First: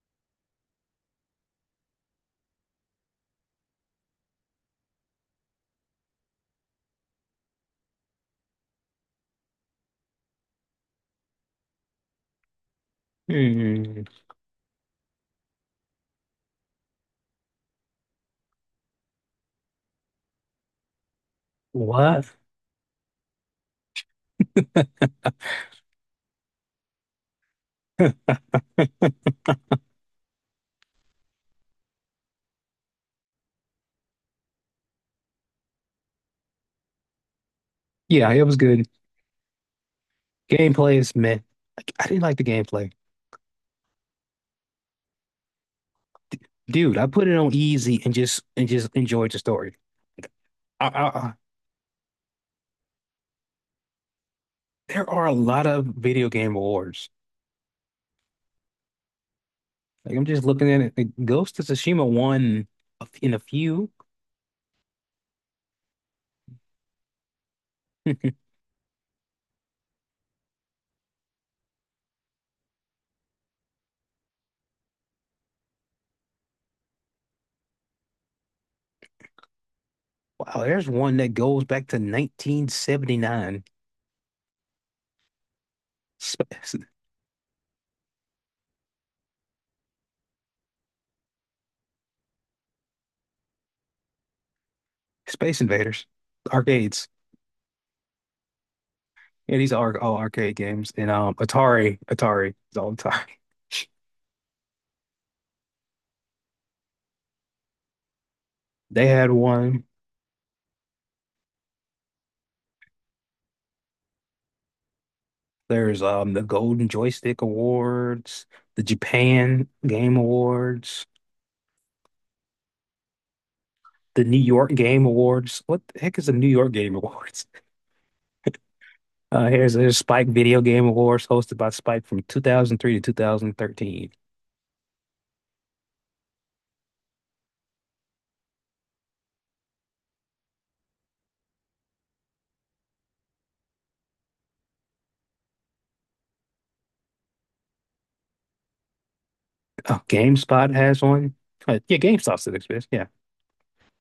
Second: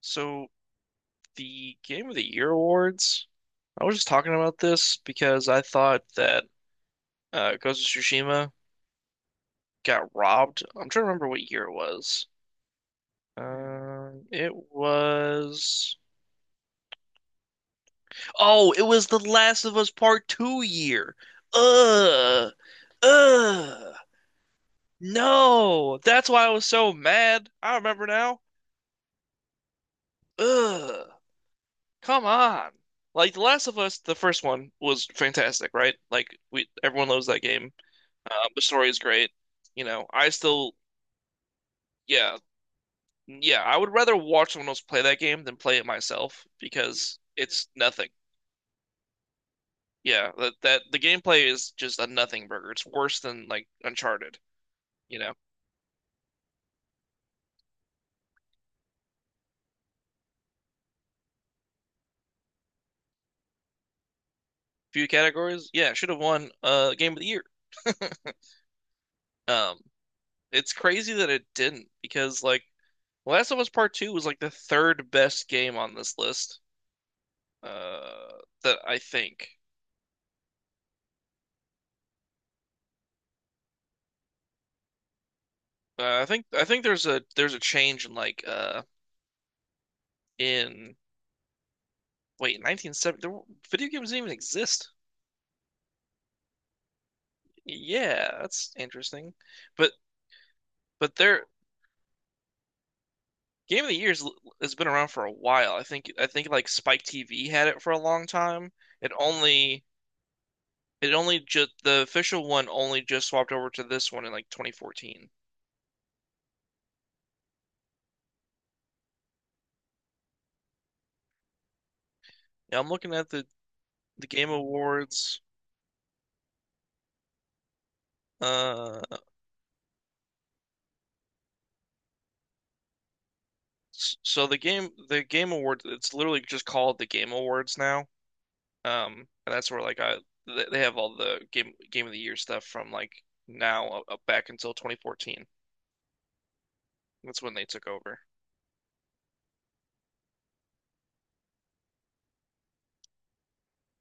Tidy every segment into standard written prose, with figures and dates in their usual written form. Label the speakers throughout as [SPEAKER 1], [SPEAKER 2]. [SPEAKER 1] So the Game of the Year awards, I was just talking about this because I thought that Ghost of Tsushima got robbed. I'm trying to remember what year it was.
[SPEAKER 2] Hmm.
[SPEAKER 1] Um, it was. Oh, it was The Last of Us Part Two year.
[SPEAKER 2] What?
[SPEAKER 1] Ugh, ugh. No, that's why I was so mad. I remember now. Ugh, come on. Like The Last of Us, the first one was fantastic, right? Everyone loves that game.
[SPEAKER 2] Yeah, it was
[SPEAKER 1] The story
[SPEAKER 2] good.
[SPEAKER 1] is great. You know, I still,
[SPEAKER 2] Gameplay is meh. I didn't
[SPEAKER 1] yeah,
[SPEAKER 2] like the gameplay.
[SPEAKER 1] yeah, I would rather watch someone else play that game than play it myself
[SPEAKER 2] Dude, I
[SPEAKER 1] because
[SPEAKER 2] put it on
[SPEAKER 1] it's
[SPEAKER 2] easy
[SPEAKER 1] nothing.
[SPEAKER 2] and just enjoyed the story.
[SPEAKER 1] Yeah, that
[SPEAKER 2] I,
[SPEAKER 1] the
[SPEAKER 2] I, I-
[SPEAKER 1] gameplay is just a nothing burger. It's worse than like Uncharted,
[SPEAKER 2] there
[SPEAKER 1] you
[SPEAKER 2] are a
[SPEAKER 1] know.
[SPEAKER 2] lot of video game awards. Like I'm just looking at it. Like, Ghost of Tsushima won in a few.
[SPEAKER 1] Few categories, yeah, should have won Game of the Year. Um, it's crazy that it didn't because like Last of Us Part Two was like the third best game on this list. Uh, that I think.
[SPEAKER 2] Wow, there's one that goes back to 1979.
[SPEAKER 1] I think I
[SPEAKER 2] Space,
[SPEAKER 1] think there's a change in like in Wait, 1970, video games didn't even exist.
[SPEAKER 2] Space Invaders, arcades.
[SPEAKER 1] Yeah, that's interesting.
[SPEAKER 2] Yeah, these
[SPEAKER 1] But
[SPEAKER 2] are all arcade games. And
[SPEAKER 1] but their
[SPEAKER 2] Atari, it's all Atari.
[SPEAKER 1] Game of the Year's has been around for a while. I think like Spike TV had it for a long time.
[SPEAKER 2] They
[SPEAKER 1] It
[SPEAKER 2] had
[SPEAKER 1] only
[SPEAKER 2] one.
[SPEAKER 1] it only just, the official one only just swapped over to this one in like 2014.
[SPEAKER 2] There's the Golden Joystick Awards, the Japan Game Awards,
[SPEAKER 1] Yeah, I'm looking at the
[SPEAKER 2] the
[SPEAKER 1] the
[SPEAKER 2] New
[SPEAKER 1] Game
[SPEAKER 2] York Game
[SPEAKER 1] Awards.
[SPEAKER 2] Awards. What the heck is the New York Game Awards?
[SPEAKER 1] Uh,
[SPEAKER 2] Here's there's Spike Video Game Awards hosted by Spike from 2003 to 2013.
[SPEAKER 1] so the Game Awards, it's literally just called the Game Awards now. And that's where like they have all the game of the year stuff from like now up back until 2014. That's when they took over.
[SPEAKER 2] Oh, GameSpot has one. Yeah, GameStop still exists. Yeah,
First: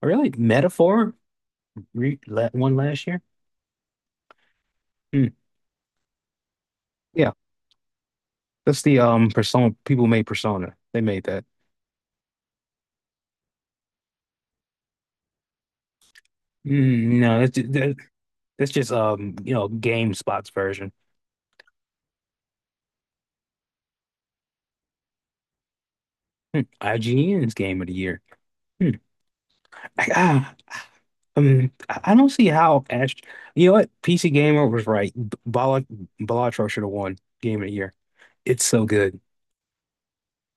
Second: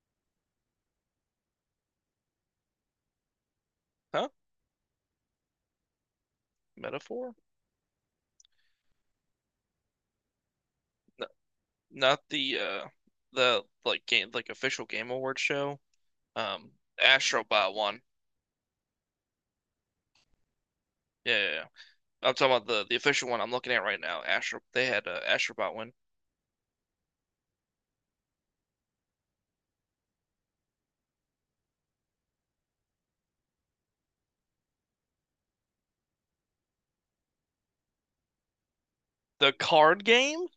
[SPEAKER 2] really? Metaphor re la one last year.
[SPEAKER 1] Huh?
[SPEAKER 2] Hmm. Yeah,
[SPEAKER 1] Metaphor?
[SPEAKER 2] that's the Persona people made Persona. They made
[SPEAKER 1] No,
[SPEAKER 2] that.
[SPEAKER 1] not the the like game like official game award show. Um,
[SPEAKER 2] Mm, no, that's
[SPEAKER 1] Astrobot
[SPEAKER 2] just,
[SPEAKER 1] won.
[SPEAKER 2] that's just you know GameSpot's version.
[SPEAKER 1] Yeah, yeah, yeah. I'm talking about the official one I'm looking at right now. Astro They had Astrobot win.
[SPEAKER 2] Hmm. IGN's game of the year. Hmm. I, ah, I don't see how Ash. You know what? PC Gamer was right. Balatro should have won game of the year. It's so good.
[SPEAKER 1] The card game?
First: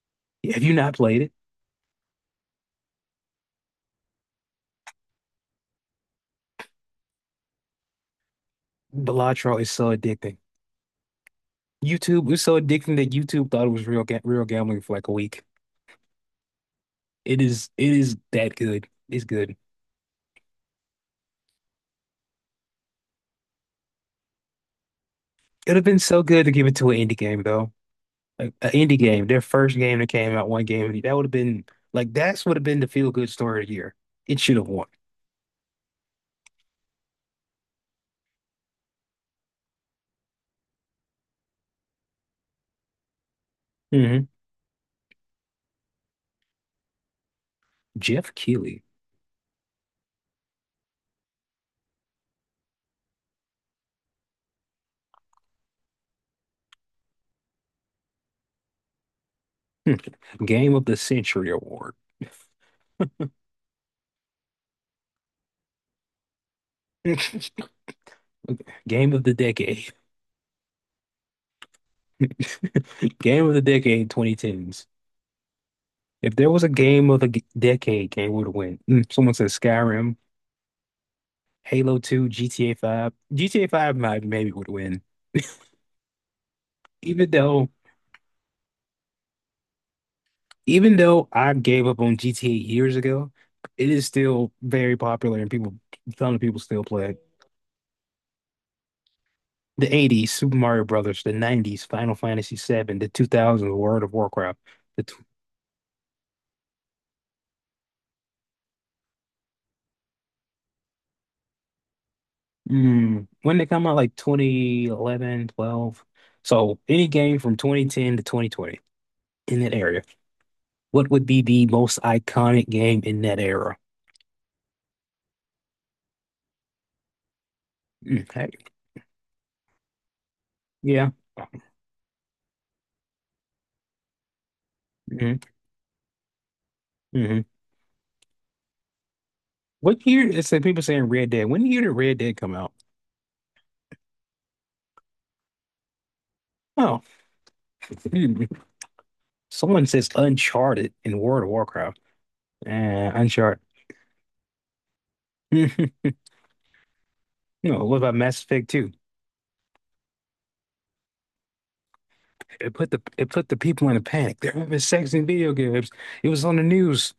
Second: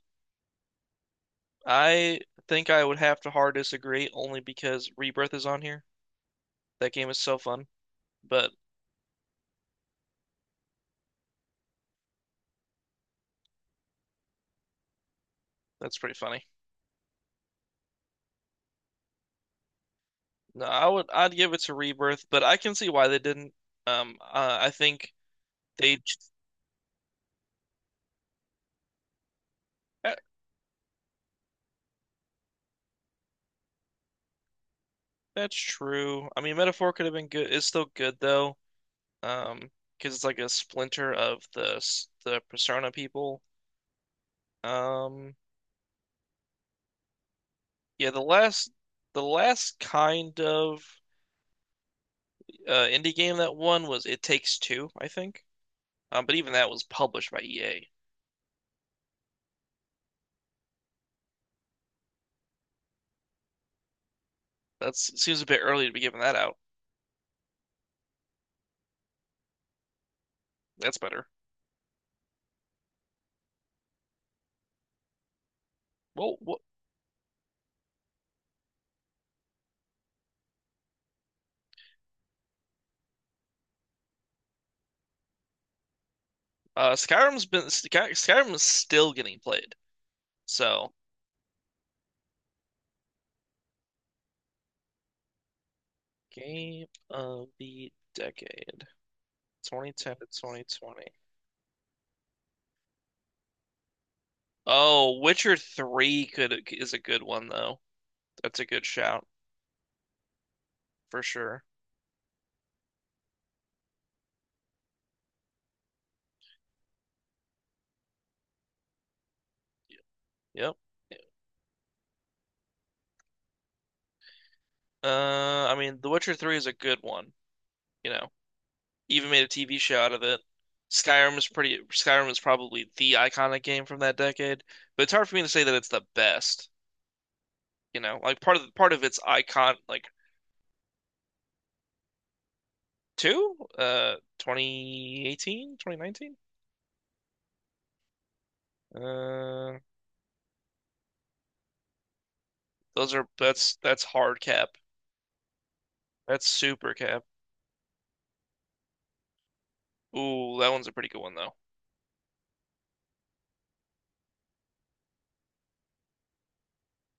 [SPEAKER 2] Have you not played it?
[SPEAKER 1] I think I would have to hard disagree only because Rebirth is on here. That game is so fun, but
[SPEAKER 2] Balatro is so addicting. YouTube was so addicting that YouTube thought it was real gambling for like a week.
[SPEAKER 1] that's pretty funny.
[SPEAKER 2] It is. It is that good. It's good.
[SPEAKER 1] No, I'd give it to Rebirth, but I can see why they didn't. I think
[SPEAKER 2] It'd have been
[SPEAKER 1] they
[SPEAKER 2] so good to give it to an indie game though. Like an indie game, their first game that
[SPEAKER 1] that,
[SPEAKER 2] came out, one game that would have been like that's would have been the feel good story of the year. It should have won.
[SPEAKER 1] that's true. I mean, Metaphor could have been good. It's still good though. Um, because it's like a splinter of the Persona people.
[SPEAKER 2] Hmm
[SPEAKER 1] Um, yeah, the
[SPEAKER 2] Jeff
[SPEAKER 1] last
[SPEAKER 2] Keighley,
[SPEAKER 1] the last kind of indie game that won was It Takes Two, I think. But even that was published by EA.
[SPEAKER 2] Game of the Century Award.
[SPEAKER 1] That's, it seems a bit early to be giving that out.
[SPEAKER 2] Game of the Decade.
[SPEAKER 1] That's better.
[SPEAKER 2] Game of the Decade 2010s.
[SPEAKER 1] Well,
[SPEAKER 2] If there
[SPEAKER 1] what,
[SPEAKER 2] was a game of the g- decade, game would have win. Mm, someone said Skyrim, Halo 2, GTA 5. GTA 5 might maybe would win. Even though,
[SPEAKER 1] Skyrim is still getting played. So,
[SPEAKER 2] even though I gave up on GTA years ago, it is still very popular and a ton of people still
[SPEAKER 1] game
[SPEAKER 2] play it.
[SPEAKER 1] of the decade,
[SPEAKER 2] The
[SPEAKER 1] 2010
[SPEAKER 2] 80s,
[SPEAKER 1] to
[SPEAKER 2] Super Mario
[SPEAKER 1] 2020.
[SPEAKER 2] Brothers, the 90s, Final Fantasy 7, the 2000s, World of Warcraft. The
[SPEAKER 1] Oh, Witcher 3 could is a good one though. That's a good shout for sure.
[SPEAKER 2] Mm, when they come out like 2011, 12. So any game from 2010 to 2020 in that area.
[SPEAKER 1] Yep.
[SPEAKER 2] What would be the most iconic game in that era?
[SPEAKER 1] I mean, The Witcher 3 is a good one, you
[SPEAKER 2] Mm,
[SPEAKER 1] know.
[SPEAKER 2] heck,
[SPEAKER 1] Even made a TV show out of it.
[SPEAKER 2] yeah.
[SPEAKER 1] Skyrim is probably the iconic game from that decade, but it's hard for
[SPEAKER 2] hmm
[SPEAKER 1] me to say that it's the best,
[SPEAKER 2] hmm
[SPEAKER 1] you know. Like part of its icon like
[SPEAKER 2] What year is said people saying Red Dead? When year did Red Dead come out?
[SPEAKER 1] 2 2018, 2019,
[SPEAKER 2] Oh, hmm.
[SPEAKER 1] Uh
[SPEAKER 2] Someone says Uncharted in World of Warcraft.
[SPEAKER 1] Those are
[SPEAKER 2] Uncharted.
[SPEAKER 1] that's hard cap. That's super cap.
[SPEAKER 2] No, what about Mass Effect 2?
[SPEAKER 1] Ooh, that one's a pretty good one though.
[SPEAKER 2] It put the people in a panic. They're having sex in video games. It was on the news.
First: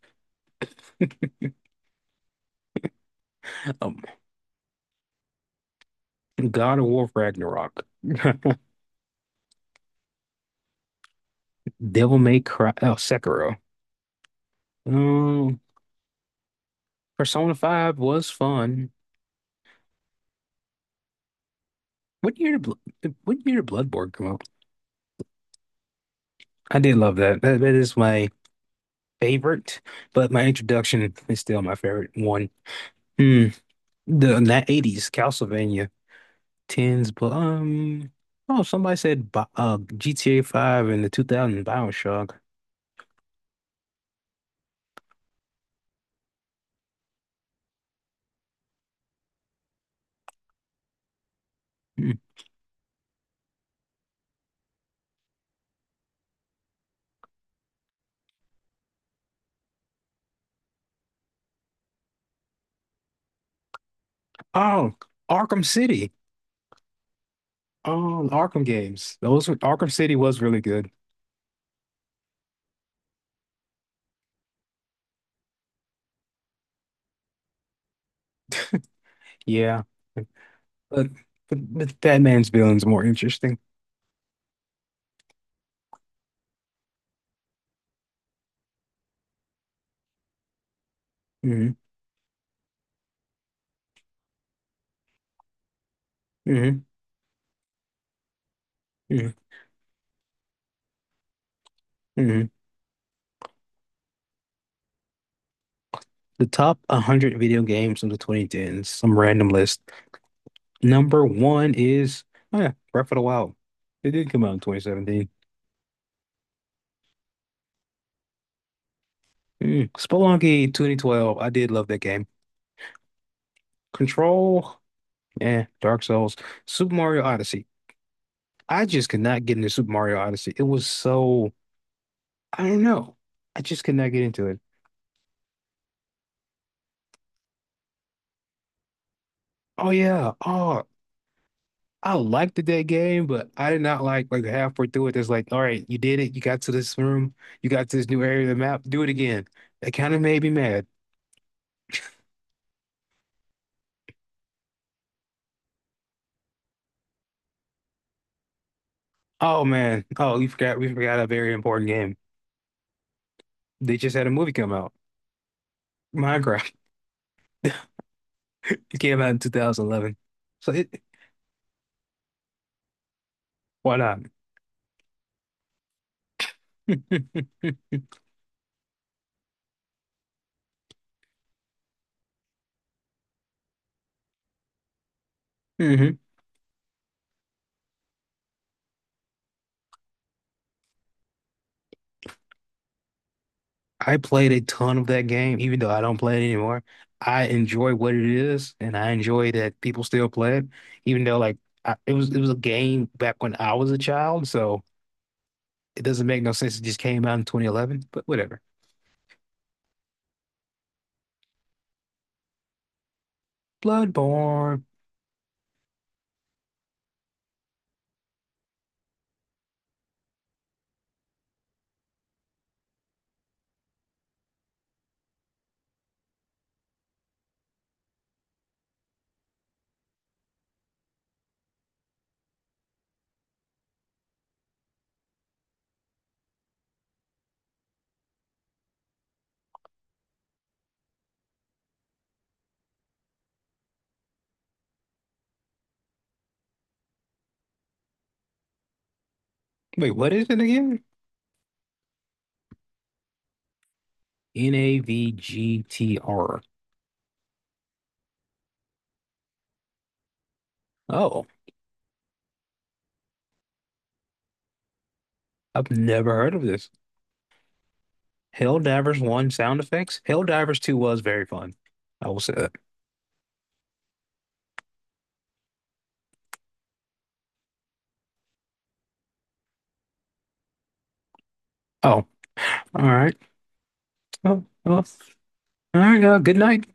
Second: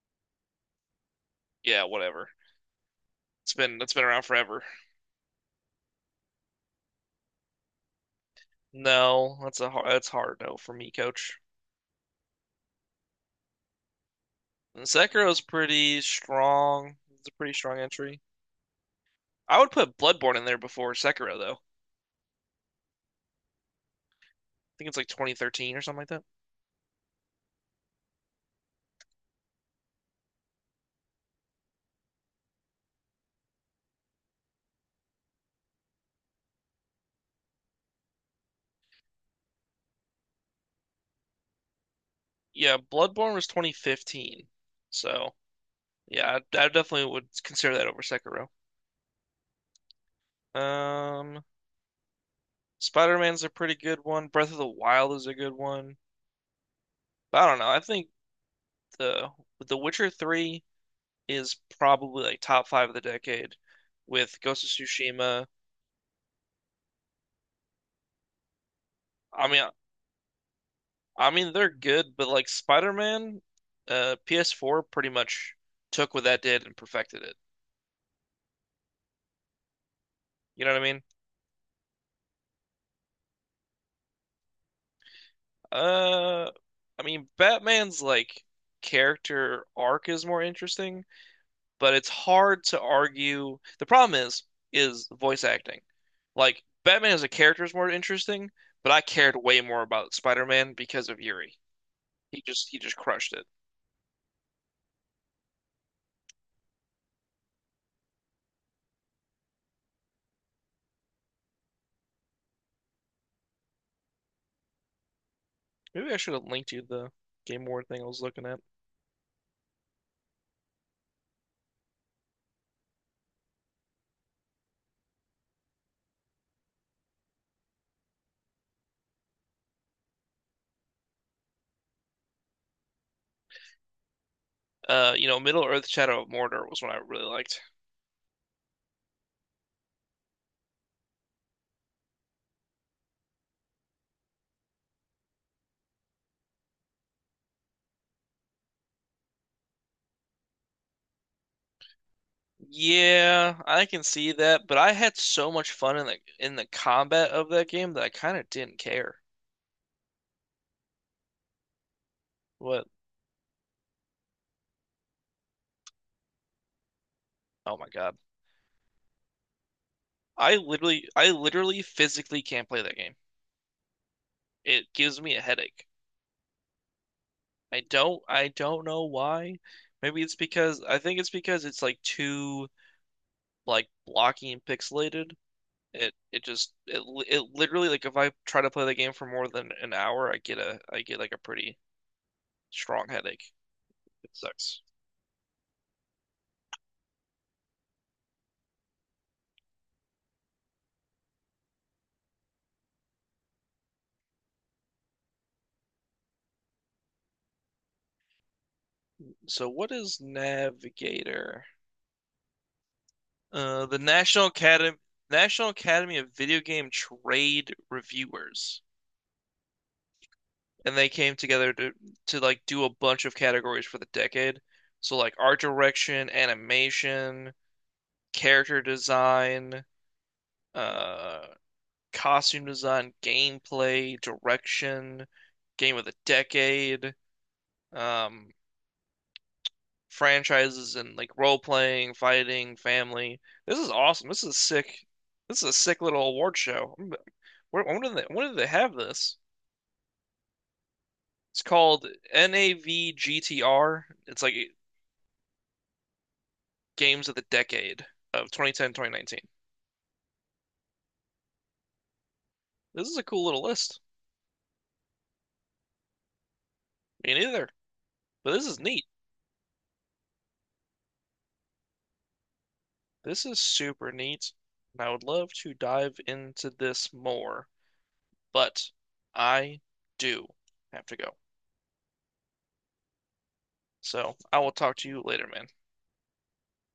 [SPEAKER 1] Yeah, whatever. It's been it's
[SPEAKER 2] Oh,
[SPEAKER 1] been around forever.
[SPEAKER 2] God of War Ragnarok.
[SPEAKER 1] No, that's hard no for me, coach.
[SPEAKER 2] Devil May Cry. Oh, Sekiro.
[SPEAKER 1] And Sekiro's
[SPEAKER 2] Um,
[SPEAKER 1] pretty strong. It's a pretty
[SPEAKER 2] Persona
[SPEAKER 1] strong
[SPEAKER 2] 5
[SPEAKER 1] entry.
[SPEAKER 2] was fun.
[SPEAKER 1] I would put Bloodborne in there before Sekiro though. I
[SPEAKER 2] What year did Bloodborne come out?
[SPEAKER 1] think it's like 2013 or something like that.
[SPEAKER 2] I did love that. That is my favorite, but my introduction is still my favorite one. Hmm. The in that 80s Castlevania, 10s, but oh somebody said GTA 5 and the 2000 BioShock.
[SPEAKER 1] Yeah, Bloodborne was 2015. So, yeah, I definitely would consider that over Sekiro. Um,
[SPEAKER 2] Hmm.
[SPEAKER 1] Spider-Man's a pretty good one. Breath of the Wild is a good one. But I don't know. I think the the Witcher 3 is probably like top five of the decade with Ghost of
[SPEAKER 2] Oh,
[SPEAKER 1] Tsushima.
[SPEAKER 2] Arkham City. Oh, Arkham games.
[SPEAKER 1] I mean,
[SPEAKER 2] Arkham City was really good.
[SPEAKER 1] I mean they're good, but like Spider-Man, PS4 pretty much took what that did and perfected it.
[SPEAKER 2] Yeah.
[SPEAKER 1] You know what I mean?
[SPEAKER 2] But but Batman's villain's more interesting.
[SPEAKER 1] Uh, I mean Batman's like character arc is more interesting,
[SPEAKER 2] Hmm
[SPEAKER 1] but it's hard to argue. The problem is voice acting. Like
[SPEAKER 2] hmm
[SPEAKER 1] Batman as a character is more interesting, but I
[SPEAKER 2] hmm
[SPEAKER 1] cared way more about Spider-Man because of Yuri.
[SPEAKER 2] hmm
[SPEAKER 1] He just crushed it.
[SPEAKER 2] The top 100 video games of the 2010s, some random list. Number one is, oh yeah, Breath of the Wild. It did come out in 2017.
[SPEAKER 1] Maybe I should have linked you the Game Award thing I was looking at.
[SPEAKER 2] Mm. Spelunky 2012. I did love that game. Control, yeah, Dark Souls. Super Mario Odyssey. I just could not get into Super Mario Odyssey. It was so, I don't know. I just could not get into it.
[SPEAKER 1] You know, Middle Earth: Shadow of Mordor was one I really liked.
[SPEAKER 2] Oh yeah. Oh, I liked the dead game, but I did not like halfway through it. It's like, all right, you did it. You got to this room. You got to this new area of the map. Do it again. That kind of made me mad.
[SPEAKER 1] Yeah, I can see that, but I had so much fun in the combat of that game that I kind of didn't care.
[SPEAKER 2] Oh man. Oh, we forgot. We forgot a very important game.
[SPEAKER 1] What?
[SPEAKER 2] They just had a movie come out. Minecraft.
[SPEAKER 1] Oh my God.
[SPEAKER 2] It came out in 2011. So it,
[SPEAKER 1] I literally physically can't play that game.
[SPEAKER 2] why not?
[SPEAKER 1] It gives me a headache. I don't know why. Maybe it's because, I think it's because it's like too like blocky and pixelated. It
[SPEAKER 2] hmm
[SPEAKER 1] it just it li- it literally, like, if I try to play the game for more than an hour, I get a I get like a pretty strong headache.
[SPEAKER 2] I
[SPEAKER 1] It
[SPEAKER 2] played a
[SPEAKER 1] sucks.
[SPEAKER 2] ton of that game, even though I don't play it anymore. I enjoy what it is, and I enjoy that people still play it, even though it was a game back when I was a child. So. It doesn't make no sense. It just came out in 2011, but whatever.
[SPEAKER 1] So what is Navigator? The National
[SPEAKER 2] Bloodborne.
[SPEAKER 1] Academy National Academy of Video Game Trade Reviewers, and they came together to like do a bunch of categories for the decade. So like art direction, animation, character design, uh, costume design, gameplay, direction, game of the decade, um, franchises, and like role playing, fighting, family. This is awesome. This is sick. This is a sick little award show. I'm- when did they have this?
[SPEAKER 2] Wait, what is it again?
[SPEAKER 1] It's called NAVGTR. It's like
[SPEAKER 2] N-A-V-G-T-R.
[SPEAKER 1] games of the decade of 2010 2019.
[SPEAKER 2] Oh,
[SPEAKER 1] This is a cool little list.
[SPEAKER 2] I've never heard of this.
[SPEAKER 1] Me neither, but this is neat.
[SPEAKER 2] Helldivers 1 sound effects. Helldivers 2 was very fun. I will say that.
[SPEAKER 1] This is super neat, and I would love to dive into this more, but I do have to go.
[SPEAKER 2] Oh, all right.
[SPEAKER 1] So I
[SPEAKER 2] Oh,
[SPEAKER 1] will talk
[SPEAKER 2] well,
[SPEAKER 1] to you later, man.
[SPEAKER 2] all right. Good night.